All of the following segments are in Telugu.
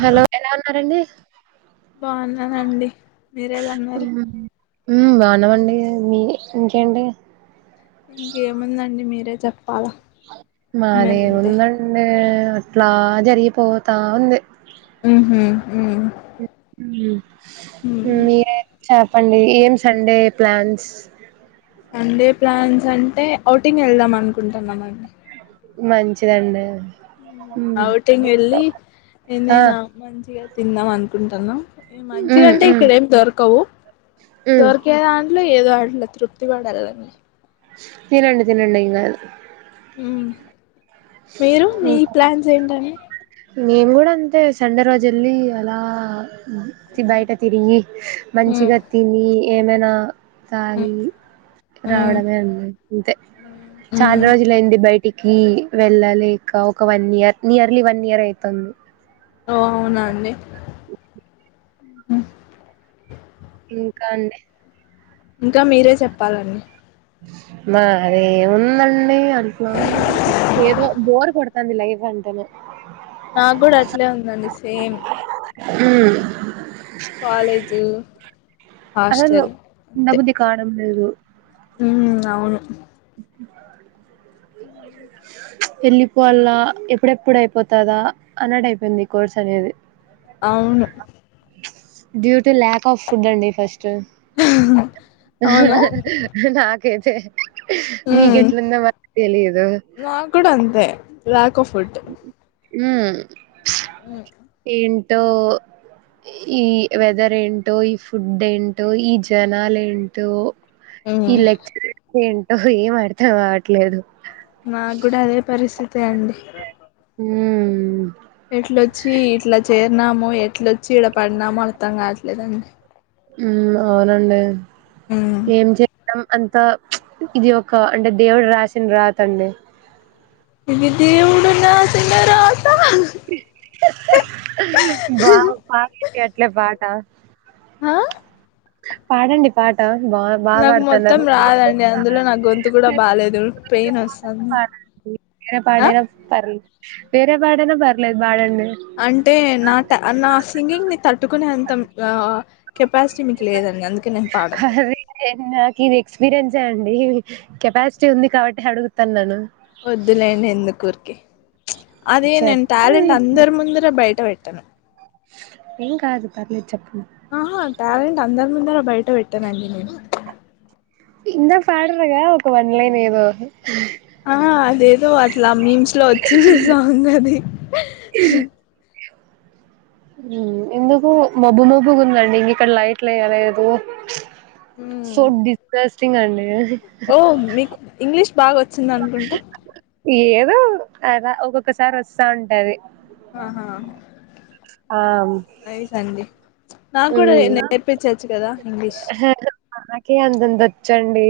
హలో ఎలా ఉన్నారండి బాగున్నానండి మీరెలా ఉన్నారు బానవండి మీ ఇంకేంటి ఇంకేముందండి మీరు చెప్ మాది ఏం ఉండండి అట్లా జరిగిపోతా ఉంది ఉమ్మ్ ఉ ఉమ్ మీరేం చెప్పండి ఏం సండే ప్లాన్స్ సండే ప్లాన్స్ అంటే అవ్టింగ్ వెళ్దాం అనుకుంటున్నా మండి మంచిదండి మ్మ్ అవుటింగ్ వెళ్ళి ఆ ఏదైనా మంచిగా తిందాం అనుకుంటున్నాం మ్మ్ మంచిగాంటే మ్మ్ ఇక్కడ ఏమి దొరకవు మ్మ్ దొరికే దాంట్లో ఏదో అట్ ట్ల తృప్తి పడాలండి తినండి తినండి ఏం కాదు ఉమ్ మీరు మీ ఇంకా ప్లాన్స్ ఏంటన్ డి మేము కూడా అంతే సండే రోజు వెళ్ళి అలా ఉమ్ బయట తిరిగి మంచిగా తిని ఏమైనా ఉమ్ తాగి ఉమ్ రావడమే ఉంది అంతే ఉమ్ చాలా ఉమ్ రోజుల అయింది బయ్ ట్ కిీ వెళ్ళలేక ఒక one year nearly one year అయితన్ది ఓ అవునా అండి ఉ ఇంకా అండి ఇంకా మీరే చెప్పాలండి మా అదే ఉన్నమ్ డి ఏదో బోర్ కొడత్ అది లైఫ్ అంటేనే నాకు గుడా అట్లే ఉందండి సేమ్ ఉమ్ కాలేజు అసలు హాస్టల్ అంతే ఉండబుద్ధి కావడం లేదు ఉమ్ అవును వెళ్ళిపోవలా ఎప్పుడెప్పుడు అయిపోతదా అన్నట్ అయిపోయింది ఈ కోర్స్ అనేది అవును due to lack of food అండి ఫస్ట్ చేస్ అవును [unintelligible] నాక్ కె చే మీకీ ఉమ్ ఎట్లుందో మాకు తెలియదు కోఫుట్ ఉమ్ ఉ టో ఈ వెదర్ ఏంటో ఈ ఫుడ్ ఏంటో ఈ జనాలు ఏంటో ఉమ్ ఈ లెక్చర్స్ ఏంట ఏం అర్థం కావట్లేదు నాకు కూడ అదే పరిస్థితి అండి హుం ఎట్లొ వచ్చి ఇట్లా చేరినాము ఎట్ల వోచి చిడ పడిన అర్థం కావట్లే లేదాండి హు అవునండి ఉమ్ ఏం చెయ్యం అంతే త ఇది ఒక అంటే దేవుడు రాసిన రాత అండి ఇది దేవుడు రాసిన రాత వావ్ పాటలు ఇంక ఏట్లే పాడు టాస్క్ ఆ పాడండి పాటా నాకు మొత్తం రాదండి అందులో నాకు గొంతు గుడా బాలేదు పెయిన్ వస్తుంది ఏ పాట ఆ అయినా పాడు వెరే పాట అయిన పర్లేదు పడండి అంటే నా నా సింగింగ్ ని తట్ పట్టుకునే అంత ఆ కెపాసిటీ మీకు లేదండి అందుకే నేను పాడను అరే నాకు ఇది ఎక్స్పీరియన్సే అండి కెపాసిటీ ఉంది కాబట్టి అడుగుతాను నను వద్దులెండి ఎందుకు ఓరికే అదే నేను టాలెంట్ చెప్తాలేండి అందరి ముందర బయట ఇ పెట్టను ఏం కాదు పర్లేదు చేపండి ఆహా ట్యాలెంట్ అందరు ముందర బయట పెత్తనండి నేను పాడరుగా ఒక వన్లైన్ ఏదో ఆ అదేదో అట్లా మీమ్స్ ఇట్లా వచ్చింది సాంగ్ అది ఎందుకు మబ్బు మబ్బుగా ఉందండి ఇంక ఇక్కడ లైట్లు వయ్యలేదు చోడ్ దశ చ్చింగ అండి ఓ మీకు ఇంగ్లీష్ బాగా వచ్చిందనుకుంటా ఏదో అలా ఒక్కొక్కసారి వస్తంటది ఆహా ఆ నా కూడా మ్ నేర్పించచ్చు కదా ఇంగ్లీష్ నాకే అంతంత వచ్చండి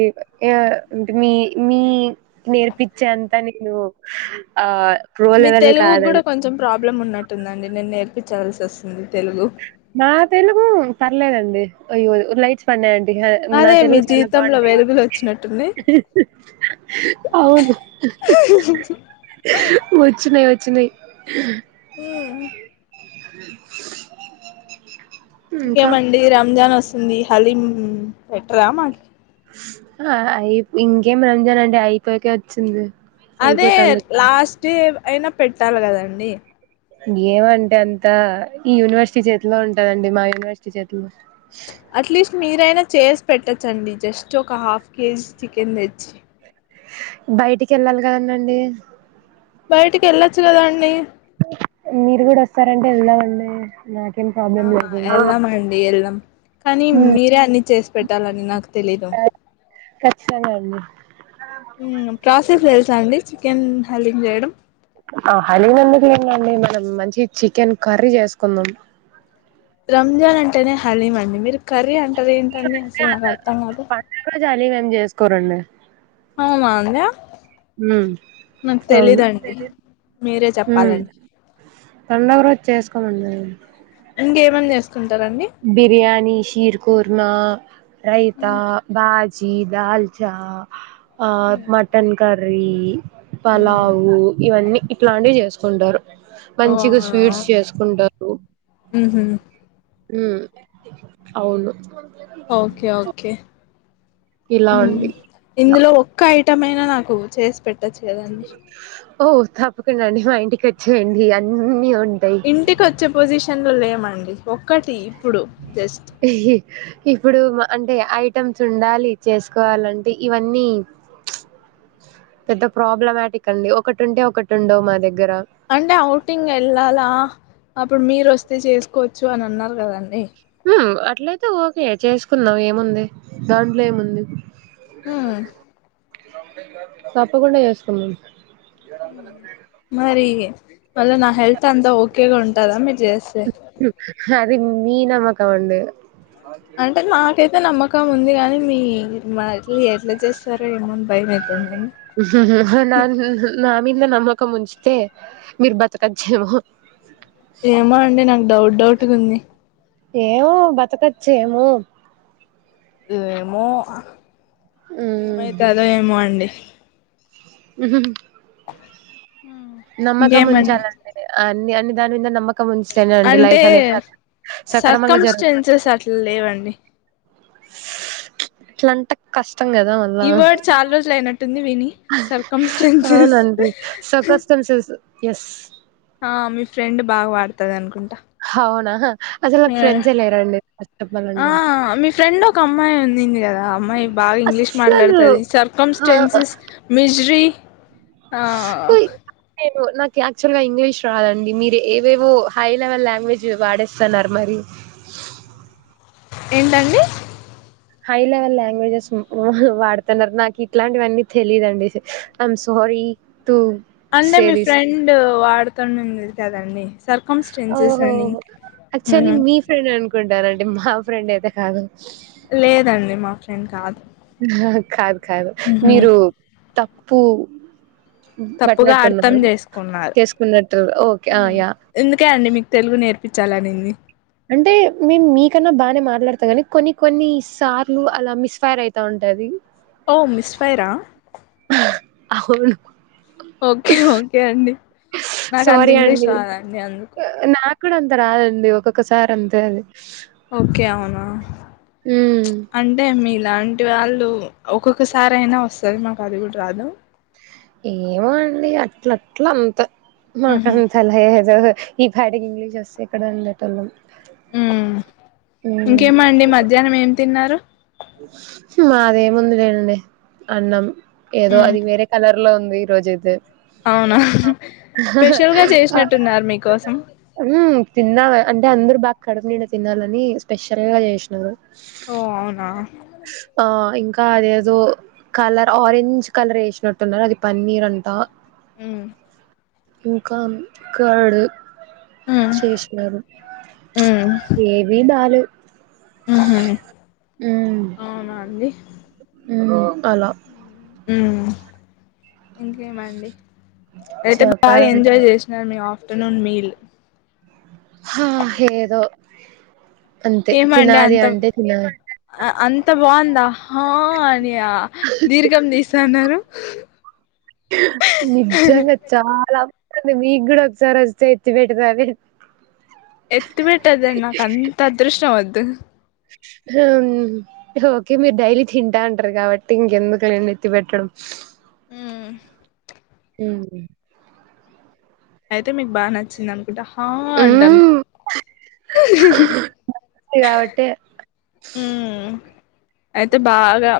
అంటే మీ మీ నేర్పచ్చే అంతా నేను ఆ ప్రో మీ లెవెల్ తెలుగుకు కాదండి కూడా కొంచెం ప్రాబ్ల బ్లమ్ ఉన్నట్టుందండి నేను నేర్పించాల్సి వస్తుంది తెలుగు నా తెలుగు పర్లేదండి అయ్యో లైట్స్ పన్నయ నా అదే మీ తెలుగు చాలా జీవితంలో బాగుంటాయి వెలుగులు వచ్చినట్టుంది అవును వచ్చినాయి తున్నాయ్ ఉ ఇంకా ఇంకేమండి రంజాన్ వోస్ ఉంది హలీం పెట్టరా మాకి అయి ఇంకేం రంజాన్ అండి అయిపోయేకే వచ్చింది అదే అయిపోతాంది. లాస్ట్యే అయినా పెట్టాలి కదండి ఏమంటే అంతా ఈ యూనివర్సిటీ చేతిలో ఉంటదండి మా యూనివర్సిటీ చేతిలో అట్లీస్ట్ మీరైనా చేస్ పెట్టచ్చండి జస్ట్ ఒక హాఫ్ కేజీ చికెన్ తెచ్చి బయటికి ఏళ్ళాలి కదండండి బయటికి ఏళ్ళొచ్చు కదండి మీరు కూడా వస్తారంటె వెళ్దామండి నాకి ఆహా ఎల్లం అండి ఎల్లం కానీ హ్మ్. మీరే అన్ని చేసి పెట్టాలని నాకు తెలీదు ఖచ్చితంగా అండి ఉమ్ ప్రాసెస్ తెలుస అండి చికెన్ హలీం చేయడం ఆ హలీం ఎందుకులెండండి మనం మంచి చికెన్ కర్రీ చేసుకుందాం రంజన్ అంటేనే హలీం అండి మీరు కర్రీ అంటే అదేటండి అసలు నాకు అర్థం కాదు లేదని చేసుకోరండి ఆమ అంద ఉమ్ అవును మీరే ఉమ్ చెప్పాలండి పండుగ రోజు చేసుకోమండి అ ఇంగేమని చేస్ బిర్యానీ శీర్ కుర్మా రైతా బాజ్ చ్చి దాల్ చా ఆ మటన్ కర్ వీయి మ్మ్ పలావు ఇవన్నీ ఇట్లాంటివి చేసుకుంటారు ఓ మంచిగా అవునా స్వీట్స్ చేసుకుంటారు. మ్మ్ హ్మ్ హ్మ్మ్ అవును ఓకే ఓకే ఇలా ఉమ్ అండి ఇందులో ఒక్క ఐ మైన నాకు చేసి పెట్ చేదండి ఓ తప్పకుండా అండి మా ఇంటికి వచ్చి రండి అన్ని ఉ ఇంటికి వచ్చే పొజిషన్ షన్లు లేమండి ఒక్కటి ఇప్పుడు జస్ట్ ఇప్పుడు మా అంటే ఐటమ్స్ ఉండాలి. చేసుకోవాలంటే ఇవన్నీ పెద్ద ప్రాబ్లమాటిక్ అండి. ఒకటి ఉంటే ఒకటి ఉండవు. మా దగ్ అంటే ఔటింగ్ ఎళ్లాల అప్పుడు మీరు వస్తే చేసుకోవచ్చు. అని అన్నారు కదండి. అట్లయితే ఓకే చేసుకుందాం ఏముంది. దాంట్లో ఏముం చ హ్మ్ తప్పకుండా చేసుకుందాం ఉమ్ మవిగే మళ్ళ నా హెల్త్ అంతా ఓకేగా ఉంటద మరి అది మీనమ్మకం అండి అంటే నాకైతే నమ్మకం కం ఉంది గాని మీ మన ఎట్లా చేత్తరో ఏమో అని భయమైతుందండి న నా మింద నమ్మకం కం ముంచితే మీరు బతకచ్చు ట్టుకుంది. ఏమో బతకచ్చెమో వేమో ఏమైతాదో ఏమో అండి ఉహుహు ఇంకేమండి నమ్మకముంచాలండి మీర అన్ని అన్ని దాని మింద నమ్మక్ అంటే సక్రమంగా సర్కంస్టెంచెస్ అట్ల లేవండి. ఇట్లంటే కష్ ఈ వర్డ్ చాలా రోజులు అయినట్టుంది విని సర్కంస్టెన్సస్ అవునండి సర్కస్టెన్సెస్ ఎస్ ఆ మీ ఫ్రెండ్ బాగా వాడతదనుకుంటా! అవునా అసలు నాకు మ్హా ఫ్రెండ్సే లేరండి ఫస్ట్ ఆ చెప్పాలంటే మీ ఫ్రెండ్ ఒక అమ్మాయి ఉన్నింది కదా! ఆ అమ్మాయి బాగా ఇంగ్లీష్ అస్సలు మాట్లాడతది. నా సర్కమ్స్టెన్సెస్, మిజ్రీ ఆ నేను నాకు యాక్చువల్ గా ఇంగ్లీష్ రాదండి. మీరు ఏవేవో హై లెవెల్ లాంగ్వేజ్ వాడేస్తన్నారు మరీ ఏంటండి? హై లెవెల్ లాంగ్వేజెస్ వాహు వాడుతన్నారు నాకు ఇట్లాంటివన్నీ తెలియదండి. ఐమ్ స్వారి అంటె మీ ఫ్రెండు వాడు తన్ తుంది కదండి. సర్కమ్స్టెన్సెస్ ఓహో అని యాక్చువలీ ఉమ్ మీ ఫ్రెండ్ అనుకుంటారండి మా. ఫ్రెండ్ అయితే కాదు. లేదండి మా ఫ్రెండ్ కాదు. కాదు. కాదు హుహు. మీరు తప్పు. తప్పుగా అర్థం పట్టినట్టున్నారు. చేసుకున్నారు. చేసుకున్నట్టు ఓకే. ఆ! యాహ్! ఇందుకే అండి మీకు తెలుగు నేర్ప్ పిచ్చాలనింది. అంటే మేం మీకన్నా బానే మాట్లాడతా కాని కొన్ని కొన్ని సార్లు అలా మిస్ ఫైర్ అయితా ఉంటాది. ఓ మిస్ ఫైర్ ఆ అవును. ఓకె ఓకె అండి. నాకు అంత సారీ ఇంగ్లీష్ అండి. రాదండి అందుకు నాకు అంత రాదండి ఒక్కొక్కసారి అంతే అది. ఓకే అవునా హ్మ్. అంటే మీరు ఇలాంటి వాళ్ళు ఒక్కొక్కసారి అయినా వస్తది మాకు అది కూడ రాదు. ఏమో అండి అట్లట్ల అంత ఉహు మాకంత లేదు ఈ పాటికి ఇంగ్లీషొస్తే ఎక్కడొ ఉండేటోళ్ళం హ్మ్ హ్మ్. ఇంకేమండి మధ్యాహ్నం ఏం తిన్నారు మాది ఏముందిలేనండి అన్నం ఏదో ఉమ్ అది వేరే కలర్ లో ఉంది ఈ రోజైతే అవునా స్పెషల్ గా చేసినట్టున్నారు మీకోసం మ్మ్ తిన్నావా అంటే అందురు బాగా కడుపు నిండ తినాలని స్పెషల్ గా చేసినాషినారు ఓ అవున ఆ ఇంకా అదేదో కలర్ ఆరెంజ్ కలర్ ఏసషినట్టున్నారు అది పన్నీరంటా. హ్మ్ ఇంకా కాడ్ ఉమ్ చేషినరు ఉమ్ ఏబీ బాలేవు ఉహు మ్మ్ అవునా అండి మ్మ్ అలా హ్మ్ ఇంకేమండి అయితే బాగా చెప్పాలంటే ఎంజాయ్ చేసినారు మీ ఆ టునున్ మీల్ హా ఏదో అంతే ఏమండి తినాలి అంతం అంటే తినాలి అ అంత బాగుం త హా అని ఆ దీర్ఘం తీస్తాన్నారు వీగూడ ఒక సారి అస్తే ఎత్తి బెటుకో అవి ఎత్తిబెట్టదండ్ నాకంత అదృష్టమద్ త్ ఓకే మీరు డైలీ తింటాంటరు కాబట్టి ఇంకెందుకు లేండెత్తిపెట్టడం. మ్మ్ హ్మ్ అయితే మీకు బాగా నచ్చిందం డహాండండ్ హ్మ్. కాబట్టే మ్మ్ అయితే బాగా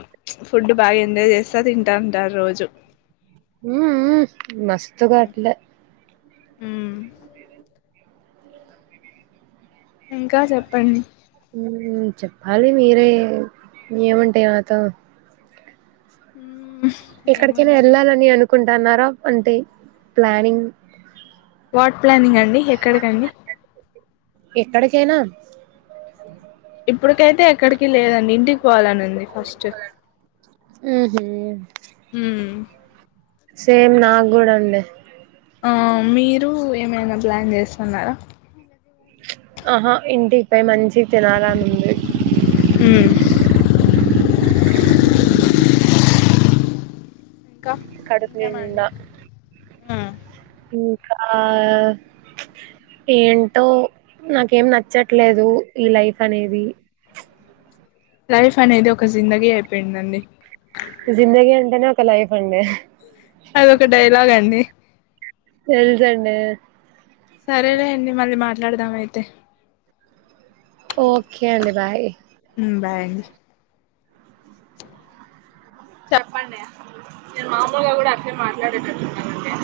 ఫుడ్ బాగా ఎంజాయ్ చేస్తా తింటాంటా రోజు హ మస్తగాట్లా అ ఇంకా చెప్పండి చెప్పాలి మీరే ఏమంటాయి నాతో ఉ ఎక్కడికైనా వెళ్ళాలని అనుకుంటు నార అంటే ప్లానింగ్ వాట్ ప్లానింగ్ అండి ఎక్కడికండి ఎక్కడికైనా ఇప్పుటికైతే ఎక్కడికి లేదండి ఇంటికి పోవాలనింది ఫస్ట్ హుహు. సేమ్ నాకు కూడాూ అండి ఆ మీరు ఏమైనా ప్లాన్ చేస్తున్నారా ఆహా ఇంటిపైయి మంచి సీత నారా నుంది ఇంకా కడు నింద ఆ ఇంకా ఏంటో నాకేం నచ్చట్లేదు ఈ లైఫ్ అనేది లైఫ్ అనేది ఒక జిందగీ అయిపోయిందండి ఇది ఒక లైఫ్ అండి అదొక డైలాగ్ అండి న్న [unintelligible] సరేలే అండి మల్లి మాట్లాడా ఎట్లాడదామ అయితే ఓకే అండి బాయ్ బాయ్ చెప్పండి నేను మామలుగా కూడా అట్టే మాట్లాడేటట్టున్నానండి